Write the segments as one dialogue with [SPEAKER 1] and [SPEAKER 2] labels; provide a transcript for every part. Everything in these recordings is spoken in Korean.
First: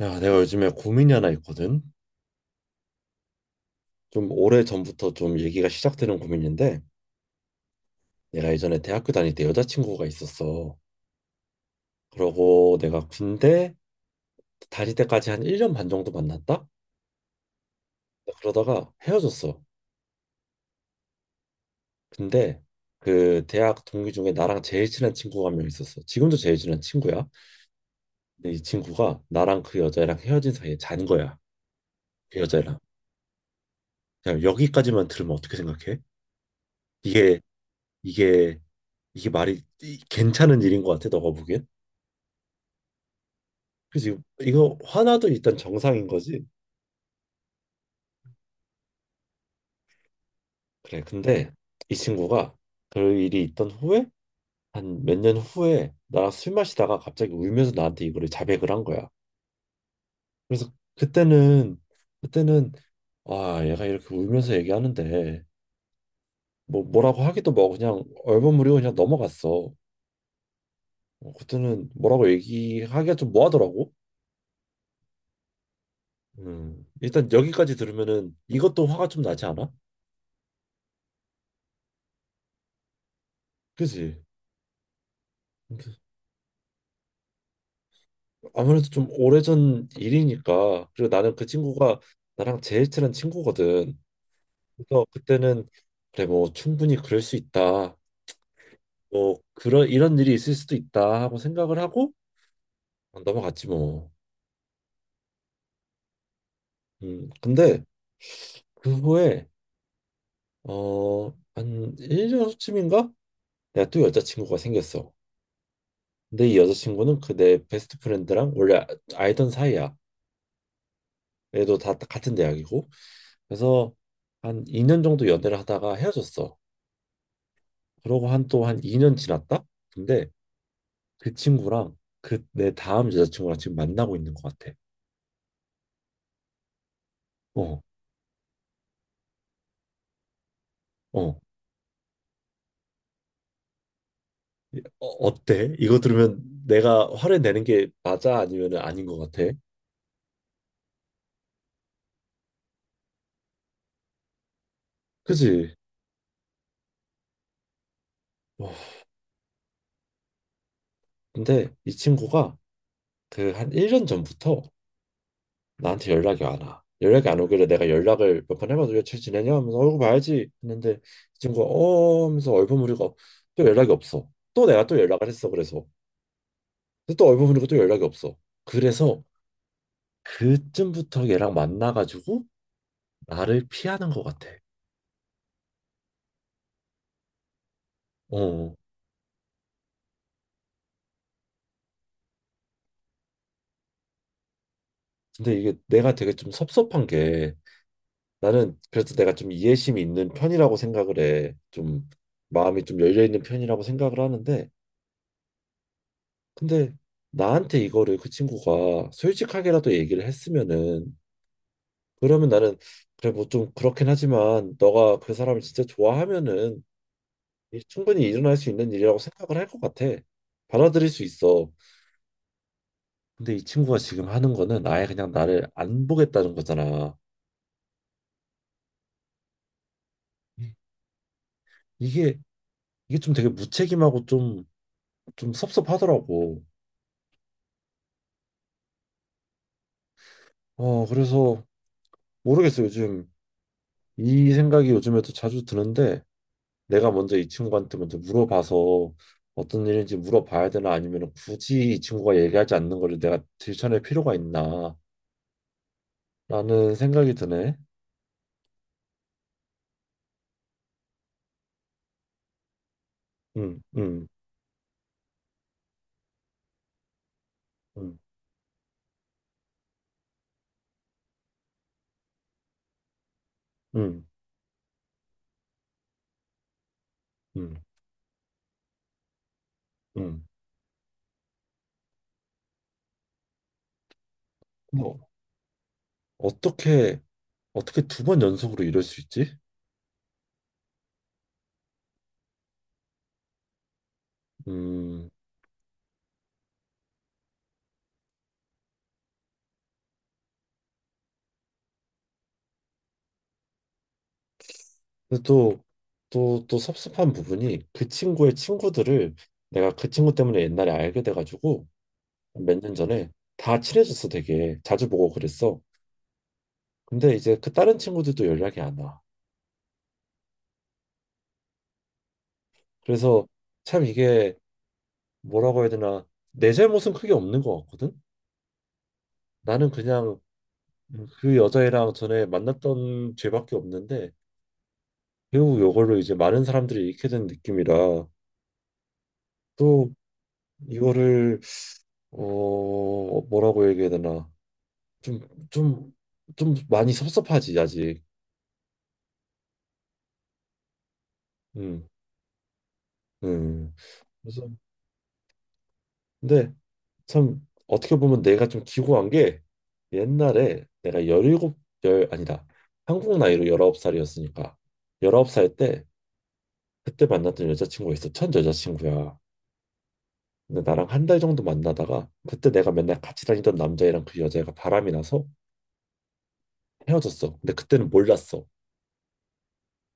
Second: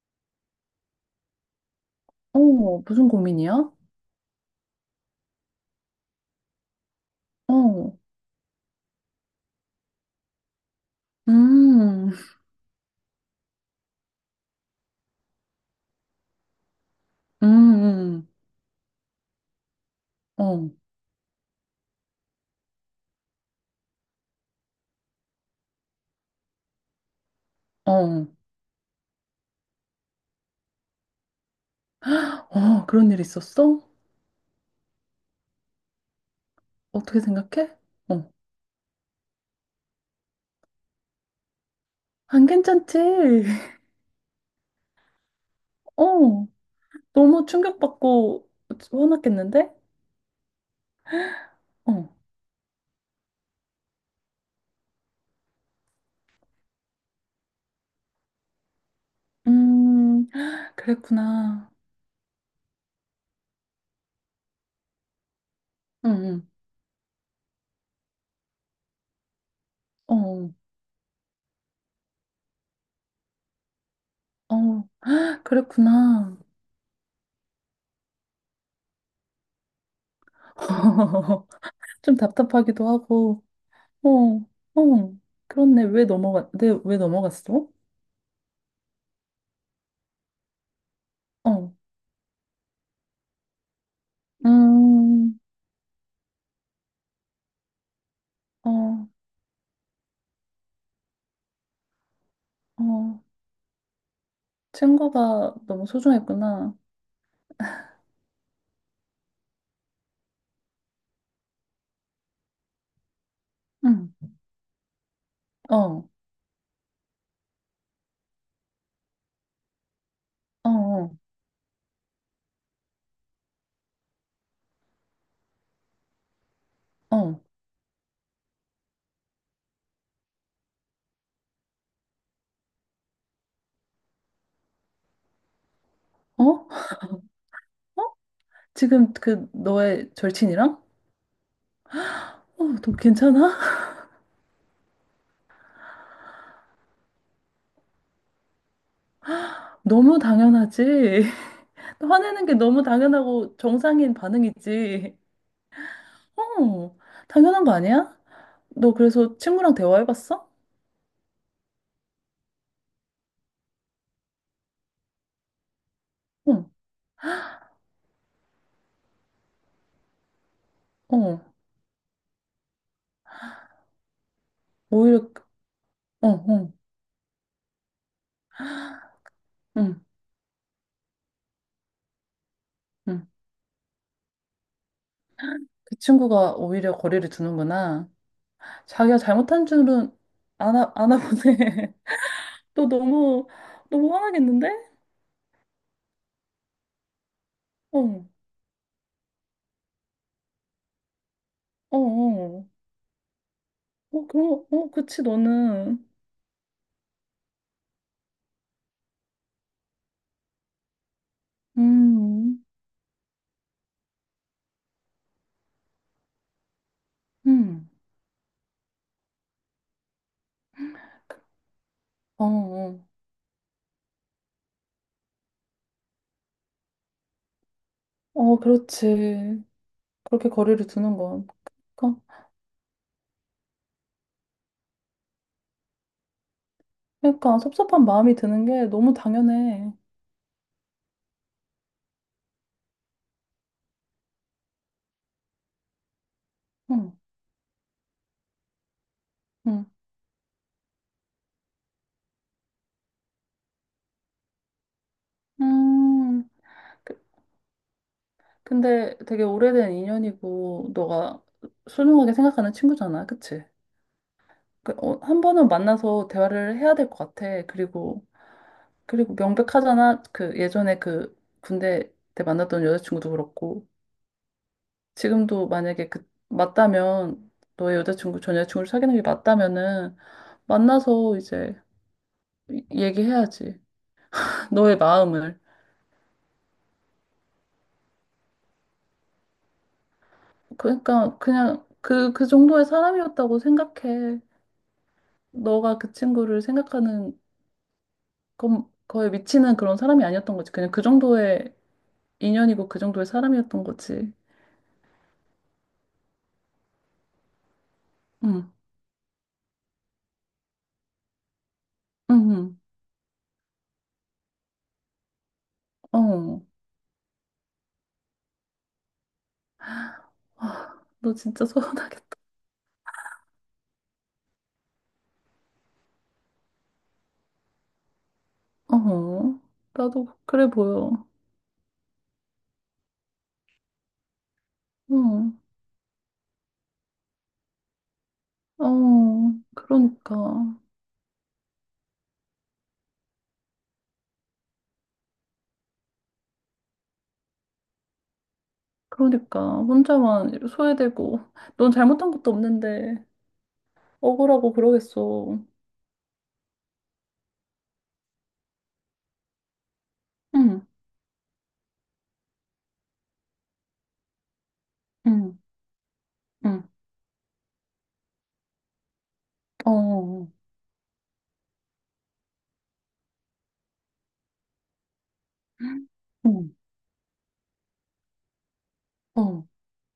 [SPEAKER 1] 야, 내가 요즘에 고민이 하나 있거든.
[SPEAKER 2] 어, 무슨 고민이야?
[SPEAKER 1] 좀 오래 전부터 좀 얘기가 시작되는 고민인데,
[SPEAKER 2] 어,
[SPEAKER 1] 내가 예전에 대학교 다닐 때 여자친구가 있었어.
[SPEAKER 2] 음,
[SPEAKER 1] 그러고 내가 군대 다닐 때까지 한 1년 반 정도 만났다?
[SPEAKER 2] 음, 음.
[SPEAKER 1] 그러다가 헤어졌어.
[SPEAKER 2] 어,
[SPEAKER 1] 근데 그 대학 동기 중에 나랑 제일 친한 친구가 한 명 있었어. 지금도 제일 친한 친구야.
[SPEAKER 2] 어,
[SPEAKER 1] 근데 이 친구가 나랑 그 여자랑 헤어진 사이에 잔 거야. 그 여자랑.
[SPEAKER 2] 어, 그런 일 있었어?
[SPEAKER 1] 그냥 여기까지만 들으면 어떻게 생각해?
[SPEAKER 2] 어떻게
[SPEAKER 1] 이게,
[SPEAKER 2] 생각해? 어,
[SPEAKER 1] 이게, 이게 말이 괜찮은 일인 것 같아, 너가 보기엔?
[SPEAKER 2] 안 괜찮지?
[SPEAKER 1] 그지. 이거 화나도 일단 정상인 거지.
[SPEAKER 2] 어, 너무 충격받고 화났겠는데?
[SPEAKER 1] 그래 근데 이
[SPEAKER 2] 어,
[SPEAKER 1] 친구가 그 일이 있던 후에 한 몇 년 후에 나랑 술 마시다가 갑자기 울면서 나한테 이거를 자백을 한 거야.
[SPEAKER 2] 음,
[SPEAKER 1] 그래서
[SPEAKER 2] 그랬구나.
[SPEAKER 1] 그때는 아 얘가 이렇게 울면서 얘기하는데
[SPEAKER 2] 응,
[SPEAKER 1] 뭐라고 하기도 뭐 그냥 얼버무리고 그냥 넘어갔어.
[SPEAKER 2] 응,
[SPEAKER 1] 그때는 뭐라고 얘기하기가 좀 뭐하더라고.
[SPEAKER 2] 어, 어, 그랬구나.
[SPEAKER 1] 일단 여기까지 들으면은 이것도 화가 좀 나지 않아?
[SPEAKER 2] 좀 답답하기도 하고, 어,
[SPEAKER 1] 그지.
[SPEAKER 2] 어, 그렇네. 왜 넘어갔, 내 왜 넘어갔어?
[SPEAKER 1] 아무래도 좀 오래전 일이니까 그리고 나는 그
[SPEAKER 2] 어,
[SPEAKER 1] 친구가 나랑 제일 친한 친구거든. 그래서
[SPEAKER 2] 음,
[SPEAKER 1] 그때는 그래 뭐 충분히 그럴 수 있다.
[SPEAKER 2] 어.
[SPEAKER 1] 뭐 그런 이런 일이 있을 수도 있다 하고 생각을 하고
[SPEAKER 2] 어,
[SPEAKER 1] 넘어갔지 뭐.
[SPEAKER 2] 친구가 너무 소중했구나.
[SPEAKER 1] 근데 그 후에 어한 1년 후쯤인가 내가 또
[SPEAKER 2] 응.
[SPEAKER 1] 여자친구가 생겼어.
[SPEAKER 2] 어, 어,
[SPEAKER 1] 근데 이 여자친구는 그 내 베스트 프렌드랑 원래 알던 사이야.
[SPEAKER 2] 어,
[SPEAKER 1] 얘도 다 같은 대학이고. 그래서 한 2년 정도 연애를 하다가 헤어졌어.
[SPEAKER 2] 어,
[SPEAKER 1] 그러고 한 또 한 2년 지났다? 근데 그 친구랑 그 내 다음 여자친구랑 지금 만나고 있는 것 같아.
[SPEAKER 2] 어?
[SPEAKER 1] 어,
[SPEAKER 2] 어? 지금 그 너의 절친이랑?
[SPEAKER 1] 어.
[SPEAKER 2] 어, 너 괜찮아?
[SPEAKER 1] 어때? 이거 들으면 내가 화를 내는 게 맞아? 아니면 아닌 것 같아?
[SPEAKER 2] 너무 당연하지. 화내는 게 너무 당연하고 정상인 반응이지.
[SPEAKER 1] 그지?
[SPEAKER 2] 어, 당연한 거 아니야?
[SPEAKER 1] 어,
[SPEAKER 2] 너 그래서 친구랑 대화해봤어?
[SPEAKER 1] 근데 이 친구가 그 한 1년 전부터 나한테 연락이 안
[SPEAKER 2] 응,
[SPEAKER 1] 와. 연락이 안 오길래 내가 연락을 몇 번 해봐도 잘 지내냐 하면서 얼굴 봐야지 했는데 이
[SPEAKER 2] 어,
[SPEAKER 1] 친구가 어 하면서 얼버무리고 또 연락이 없어. 또 내가 또
[SPEAKER 2] 오히려,
[SPEAKER 1] 연락을 했어. 그래서
[SPEAKER 2] 어, 어,
[SPEAKER 1] 근데 또 얼버무리고 또 연락이 없어. 그래서
[SPEAKER 2] 응,
[SPEAKER 1] 그쯤부터 얘랑 만나가지고
[SPEAKER 2] 응.
[SPEAKER 1] 나를 피하는 것 같아.
[SPEAKER 2] 그 친구가 오히려 거리를 두는구나.
[SPEAKER 1] 어.
[SPEAKER 2] 자기가 잘못한 줄은 아나, 아나 보네. 너 너무, 너무 화나겠는데?
[SPEAKER 1] 근데 이게 내가 되게 좀 섭섭한 게
[SPEAKER 2] 어, 어,
[SPEAKER 1] 나는 그래서 내가 좀 이해심이 있는 편이라고 생각을 해. 좀
[SPEAKER 2] 어.
[SPEAKER 1] 마음이 좀 열려 있는 편이라고 생각을
[SPEAKER 2] 어, 그럼,
[SPEAKER 1] 하는데
[SPEAKER 2] 어, 그치, 너는.
[SPEAKER 1] 근데 나한테 이거를 그 친구가 솔직하게라도 얘기를 했으면은 그러면
[SPEAKER 2] 음,
[SPEAKER 1] 나는 그래 뭐 좀 그렇긴 하지만 너가 그 사람을 진짜 좋아하면은
[SPEAKER 2] 음.
[SPEAKER 1] 충분히 일어날 수 있는 일이라고 생각을 할 것 같아. 받아들일 수 있어.
[SPEAKER 2] 어, 어.
[SPEAKER 1] 근데 이 친구가 지금 하는 거는 아예 그냥 나를 안 보겠다는 거잖아.
[SPEAKER 2] 어, 그렇지. 그렇게 거리를 두는 건. 그러니까,
[SPEAKER 1] 이게 이게 좀 되게 무책임하고 좀 섭섭하더라고.
[SPEAKER 2] 그러니까 섭섭한 마음이 드는 게 너무 당연해.
[SPEAKER 1] 그래서 모르겠어. 요즘 이 생각이 요즘에도 자주 드는데 내가
[SPEAKER 2] 응,
[SPEAKER 1] 먼저 이 친구한테 먼저 물어봐서
[SPEAKER 2] 응.
[SPEAKER 1] 어떤 일인지 물어봐야 되나 아니면 굳이 이 친구가 얘기하지 않는 거를 내가 들춰낼 필요가 있나
[SPEAKER 2] 음.
[SPEAKER 1] 라는
[SPEAKER 2] 그-
[SPEAKER 1] 생각이 드네.
[SPEAKER 2] 근데 되게 오래된 인연이고, 너가 소중하게 생각하는 친구잖아. 그치?
[SPEAKER 1] 음, 음,
[SPEAKER 2] 그, 어, 한 번은 만나서 대화를 해야 될 것 같아.
[SPEAKER 1] 음,
[SPEAKER 2] 그리고, 그리고 명백하잖아. 그 예전에 그 군대 때 만났던 여자친구도 그렇고
[SPEAKER 1] 음,
[SPEAKER 2] 지금도 만약에 그 맞다면
[SPEAKER 1] 음,
[SPEAKER 2] 너의 여자친구 전 여자친구를 사귀는 게 맞다면은
[SPEAKER 1] 음.
[SPEAKER 2] 만나서 이제 얘기해야지. 너의
[SPEAKER 1] 뭐
[SPEAKER 2] 마음을.
[SPEAKER 1] 어떻게 어떻게 두 번 연속으로 이럴 수 있지?
[SPEAKER 2] 그러니까 그냥 그 그 정도의 사람이었다고 생각해.
[SPEAKER 1] 음,
[SPEAKER 2] 너가 그 친구를 생각하는 건 거의 미치는 그런 사람이 아니었던 거지. 그냥 그 정도의 인연이고 그 정도의 사람이었던 거지.
[SPEAKER 1] 근데 또 섭섭한 부분이 그 친구의
[SPEAKER 2] 응,
[SPEAKER 1] 친구들을 내가 그 친구 때문에 옛날에 알게 돼가지고
[SPEAKER 2] 응,
[SPEAKER 1] 몇 년 전에 다 친해졌어 되게 자주 보고 그랬어.
[SPEAKER 2] 응. 어.
[SPEAKER 1] 근데 이제 그 다른 친구들도 연락이 안 와.
[SPEAKER 2] 아, 너 진짜 서운하겠다.
[SPEAKER 1] 그래서 참 이게 뭐라고 해야 되나 내 잘못은 크게 없는 것 같거든.
[SPEAKER 2] 어,
[SPEAKER 1] 나는
[SPEAKER 2] 나도
[SPEAKER 1] 그냥
[SPEAKER 2] 그래 보여.
[SPEAKER 1] 그 여자애랑 전에 만났던 죄밖에 없는데
[SPEAKER 2] 어,
[SPEAKER 1] 결국 이걸로 이제 많은 사람들이 잃게 된 느낌이라
[SPEAKER 2] 어,
[SPEAKER 1] 또
[SPEAKER 2] 그러니까.
[SPEAKER 1] 이거를 뭐라고 얘기해야 되나 좀, 좀, 좀 많이 섭섭하지, 아직.
[SPEAKER 2] 그러니까. 혼자만 소외되고. 넌
[SPEAKER 1] 음,
[SPEAKER 2] 잘못한 것도 없는데.
[SPEAKER 1] 음. 그래서,
[SPEAKER 2] 억울하고 그러겠어.
[SPEAKER 1] 근데 참 어떻게 보면 내가 좀 기고한 게 옛날에
[SPEAKER 2] 응,
[SPEAKER 1] 내가 17, 열 아니다. 한국 나이로 19살이었으니까
[SPEAKER 2] 응,
[SPEAKER 1] 19살 때
[SPEAKER 2] 응.
[SPEAKER 1] 그때 만났던 여자친구가 있어. 첫 여자친구야.
[SPEAKER 2] 어, 어, 어.
[SPEAKER 1] 근데 나랑 한 달 정도 만나다가 그때 내가 맨날 같이 다니던 남자애랑 그 여자애가 바람이 나서
[SPEAKER 2] 응,
[SPEAKER 1] 헤어졌어. 근데 그때는 몰랐어.
[SPEAKER 2] 어,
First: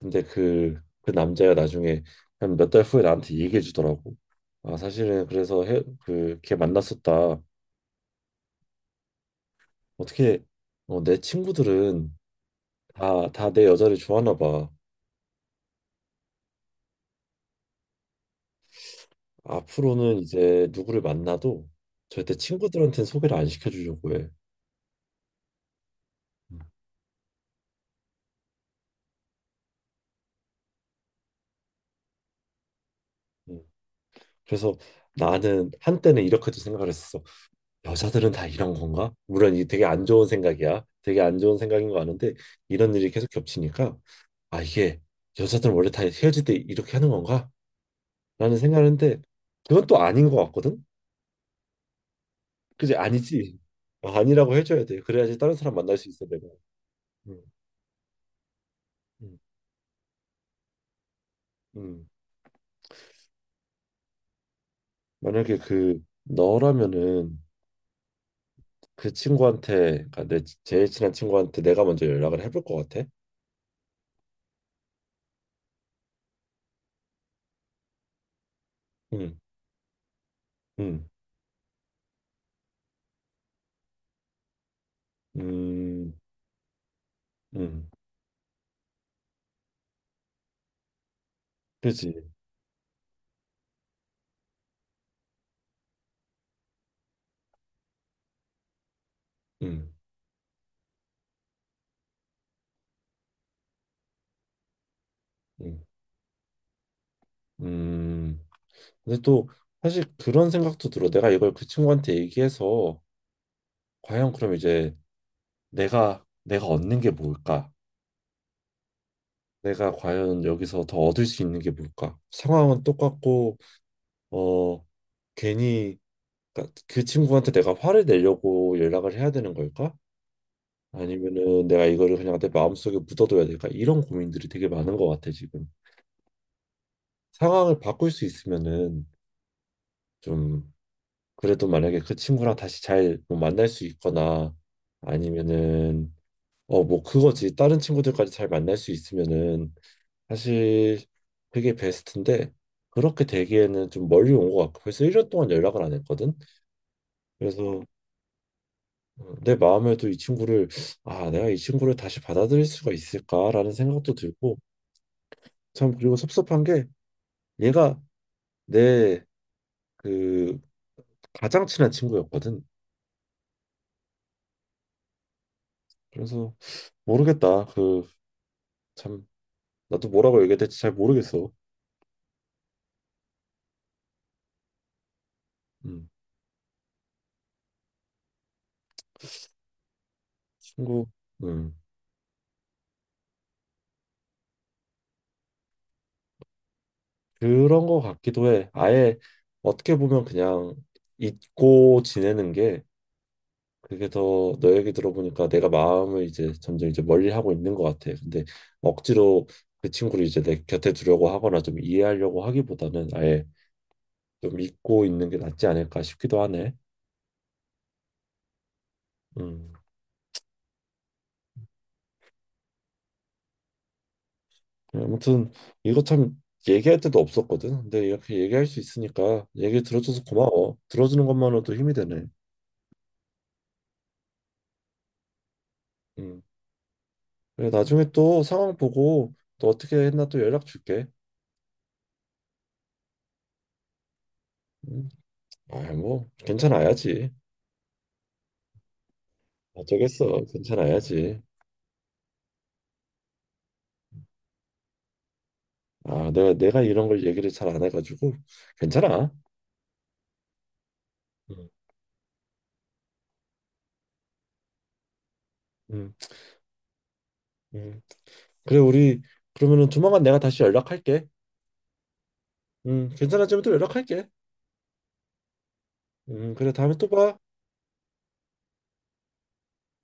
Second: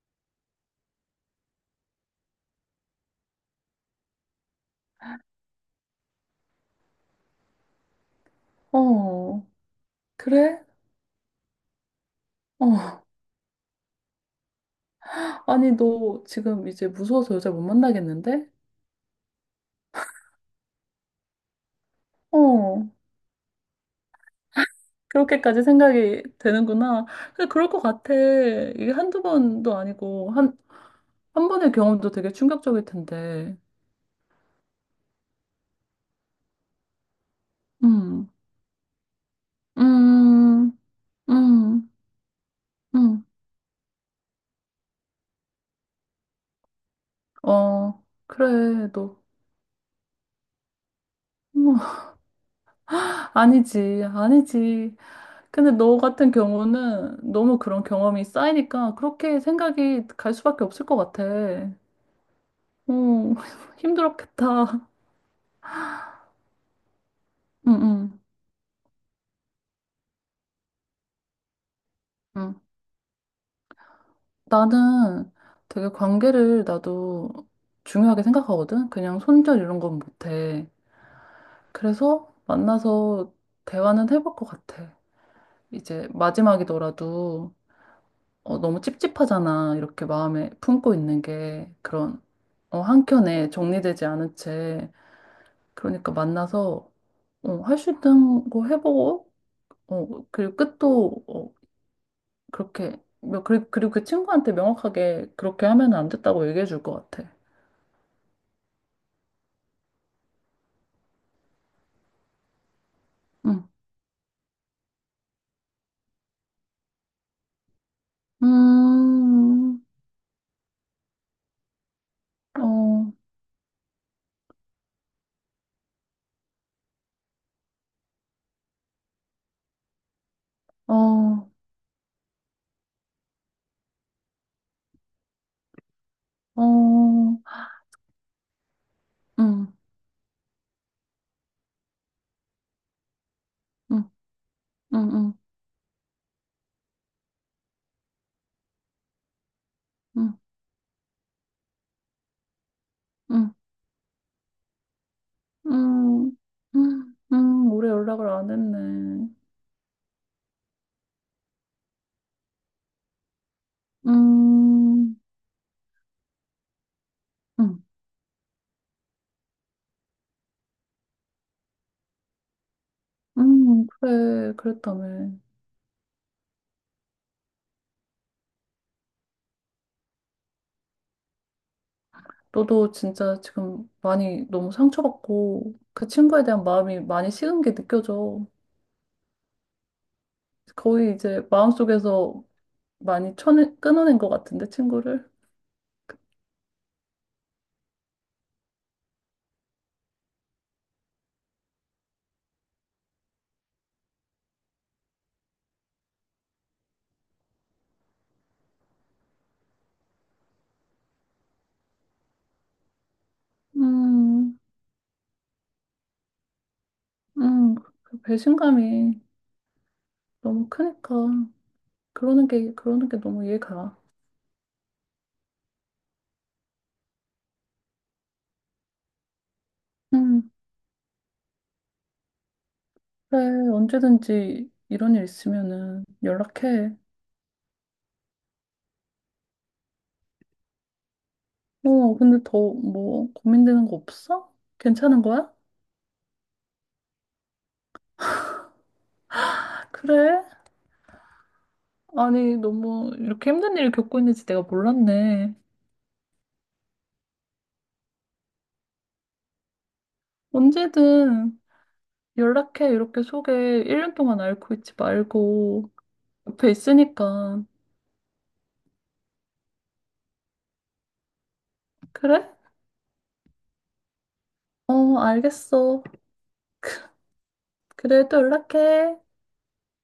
[SPEAKER 1] 근데 그 남자가 나중에 한 몇 달 후에 나한테 얘기해 주더라고. 아, 사실은 그래서 걔 만났었다.
[SPEAKER 2] 어.
[SPEAKER 1] 어떻게,
[SPEAKER 2] 그래?
[SPEAKER 1] 내 친구들은
[SPEAKER 2] 어.
[SPEAKER 1] 다 내 여자를 좋아하나 봐.
[SPEAKER 2] 아니, 너 지금 이제 무서워서 여자 못 만나겠는데?
[SPEAKER 1] 앞으로는 이제 누구를 만나도 절대
[SPEAKER 2] 어.
[SPEAKER 1] 친구들한테는 소개를 안 시켜주려고 해.
[SPEAKER 2] 그렇게까지 생각이 되는구나. 근데 그럴 것 같아. 이게 한두 번도 아니고, 한, 한 번의 경험도 되게 충격적일 텐데.
[SPEAKER 1] 음. 그래서 나는 한때는 이렇게도 생각을 했어.
[SPEAKER 2] 음,
[SPEAKER 1] 여자들은 다 이런 건가? 물론 이 되게 안 좋은
[SPEAKER 2] 음,
[SPEAKER 1] 생각이야. 되게 안 좋은 생각인
[SPEAKER 2] 음,
[SPEAKER 1] 거 아는데 이런 일이
[SPEAKER 2] 음.
[SPEAKER 1] 계속 겹치니까 아 이게 여자들은 원래 다 헤어질 때 이렇게 하는 건가?
[SPEAKER 2] 어,
[SPEAKER 1] 라는
[SPEAKER 2] 그래, 너.
[SPEAKER 1] 생각하는데 그건 또 아닌 것 같거든?
[SPEAKER 2] 음
[SPEAKER 1] 그지? 아니지.
[SPEAKER 2] 아니지,
[SPEAKER 1] 어, 아니라고 해줘야
[SPEAKER 2] 아니지.
[SPEAKER 1] 돼. 그래야지 다른
[SPEAKER 2] 근데
[SPEAKER 1] 사람
[SPEAKER 2] 너
[SPEAKER 1] 만날 수 있어
[SPEAKER 2] 같은
[SPEAKER 1] 내가.
[SPEAKER 2] 경우는
[SPEAKER 1] 음,
[SPEAKER 2] 너무 그런 경험이 쌓이니까
[SPEAKER 1] 음,
[SPEAKER 2] 그렇게 생각이 갈 수밖에 없을 것 같아.
[SPEAKER 1] 음.
[SPEAKER 2] 어, 힘들었겠다.
[SPEAKER 1] 만약에 그 너라면은
[SPEAKER 2] 응, 응,
[SPEAKER 1] 그 친구한테 그러니까 내 제일 친한 친구한테 내가 먼저 연락을
[SPEAKER 2] 응,
[SPEAKER 1] 해볼 것 같아.
[SPEAKER 2] 나는 되게 관계를 나도 중요하게 생각하거든? 그냥
[SPEAKER 1] 음,
[SPEAKER 2] 손절 이런 건 못해.
[SPEAKER 1] 음,
[SPEAKER 2] 그래서 만나서 대화는 해볼 것 같아. 이제
[SPEAKER 1] 음,
[SPEAKER 2] 마지막이더라도
[SPEAKER 1] 음.
[SPEAKER 2] 어, 너무 찝찝하잖아. 이렇게 마음에 품고 있는 게
[SPEAKER 1] 그지?
[SPEAKER 2] 그런 어, 한켠에 정리되지 않은 채 그러니까 만나서 어, 할 수 있는 거 해보고
[SPEAKER 1] 음.
[SPEAKER 2] 어, 그리고 끝도 어, 그렇게 그리고 그 친구한테 명확하게 그렇게
[SPEAKER 1] 음.
[SPEAKER 2] 하면 안 됐다고 얘기해 줄 것 같아.
[SPEAKER 1] 음, 근데 또 사실 그런 생각도 들어. 내가 이걸 그 친구한테 얘기해서
[SPEAKER 2] 응.
[SPEAKER 1] 과연 그럼 이제 내가 얻는 게 뭘까?
[SPEAKER 2] 음,
[SPEAKER 1] 내가 과연 여기서 더 얻을 수 있는 게 뭘까? 상황은
[SPEAKER 2] 어,
[SPEAKER 1] 똑같고 어 괜히 그러니까 그 친구한테 내가 화를 내려고 연락을 해야 되는 걸까?
[SPEAKER 2] 어,
[SPEAKER 1] 아니면은 내가 이거를 그냥 내 마음속에 묻어둬야 될까? 이런 고민들이 되게 많은 것 같아 지금.
[SPEAKER 2] 어,
[SPEAKER 1] 상황을 바꿀 수 있으면은
[SPEAKER 2] 음, 음,
[SPEAKER 1] 좀 그래도 만약에 그 친구랑 다시 잘뭐 만날 수
[SPEAKER 2] 음,
[SPEAKER 1] 있거나
[SPEAKER 2] 음,
[SPEAKER 1] 아니면은 뭐 그거지 다른 친구들까지 잘 만날 수 있으면은
[SPEAKER 2] 음,
[SPEAKER 1] 사실 그게 베스트인데 그렇게
[SPEAKER 2] 음.
[SPEAKER 1] 되기에는 좀 멀리 온 것 같고 벌써 1년 동안 연락을 안
[SPEAKER 2] 음,
[SPEAKER 1] 했거든. 그래서
[SPEAKER 2] 오래 연락을 안 했네.
[SPEAKER 1] 내 마음에도 이 친구를 내가 이 친구를 다시 받아들일 수가 있을까라는 생각도 들고
[SPEAKER 2] 음,
[SPEAKER 1] 참 그리고 섭섭한 게
[SPEAKER 2] 음,
[SPEAKER 1] 얘가 내 그 가장 친한 친구였거든.
[SPEAKER 2] 그래, 그랬다며.
[SPEAKER 1] 그래서 모르겠다 그참 나도 뭐라고 얘기해야 될지 잘 모르겠어.
[SPEAKER 2] 너도 진짜 지금 많이 너무 상처받고 그
[SPEAKER 1] 음,
[SPEAKER 2] 친구에 대한 마음이 많이 식은 게 느껴져.
[SPEAKER 1] 친구,
[SPEAKER 2] 거의 이제
[SPEAKER 1] 음,
[SPEAKER 2] 마음속에서 많이 쳐내, 끊어낸 것 같은데, 친구를.
[SPEAKER 1] 그런 거 같기도 해. 아예 어떻게 보면 그냥 잊고 지내는 게 그게 더 너 얘기 들어보니까 내가 마음을 이제 점점 이제 멀리 하고 있는 것 같아. 근데 억지로 그 친구를 이제 내 곁에 두려고 하거나 좀 이해하려고 하기보다는 아예
[SPEAKER 2] 음,
[SPEAKER 1] 좀 잊고 있는 게 낫지 않을까 싶기도 하네.
[SPEAKER 2] 음, 그 배신감이
[SPEAKER 1] 음,
[SPEAKER 2] 너무 크니까. 그러는 게, 그러는 게 너무 이해가.
[SPEAKER 1] 아무튼 이거 참 얘기할 때도 없었거든. 근데 이렇게 얘기할 수 있으니까 얘기 들어줘서
[SPEAKER 2] 음,
[SPEAKER 1] 고마워. 들어주는 것만으로도 힘이 되네.
[SPEAKER 2] 그래, 언제든지 이런 일 있으면은
[SPEAKER 1] 음.
[SPEAKER 2] 연락해.
[SPEAKER 1] 그래, 나중에 또 상황 보고 또 어떻게 했나 또 연락 줄게.
[SPEAKER 2] 어, 근데 더 뭐 고민되는 거 없어?
[SPEAKER 1] 음.
[SPEAKER 2] 괜찮은 거야?
[SPEAKER 1] 아, 뭐 괜찮아야지.
[SPEAKER 2] 아, 그래?
[SPEAKER 1] 어쩌겠어. 괜찮아야지.
[SPEAKER 2] 아니, 너무 이렇게 힘든 일을 겪고 있는지 내가 몰랐네.
[SPEAKER 1] 아, 내가 이런 걸 얘기를 잘 안 해가지고 괜찮아.
[SPEAKER 2] 언제든
[SPEAKER 1] 음.
[SPEAKER 2] 연락해. 이렇게 속에 1년 동안 앓고 있지 말고
[SPEAKER 1] 음.
[SPEAKER 2] 옆에 있으니까.
[SPEAKER 1] 음. 그래, 우리 그러면은 조만간 내가 다시 연락할게.
[SPEAKER 2] 그래?
[SPEAKER 1] 괜찮아지면 또 연락할게.
[SPEAKER 2] 어, 알겠어.
[SPEAKER 1] 그래, 다음에 또 봐.
[SPEAKER 2] 그래, 또 연락해.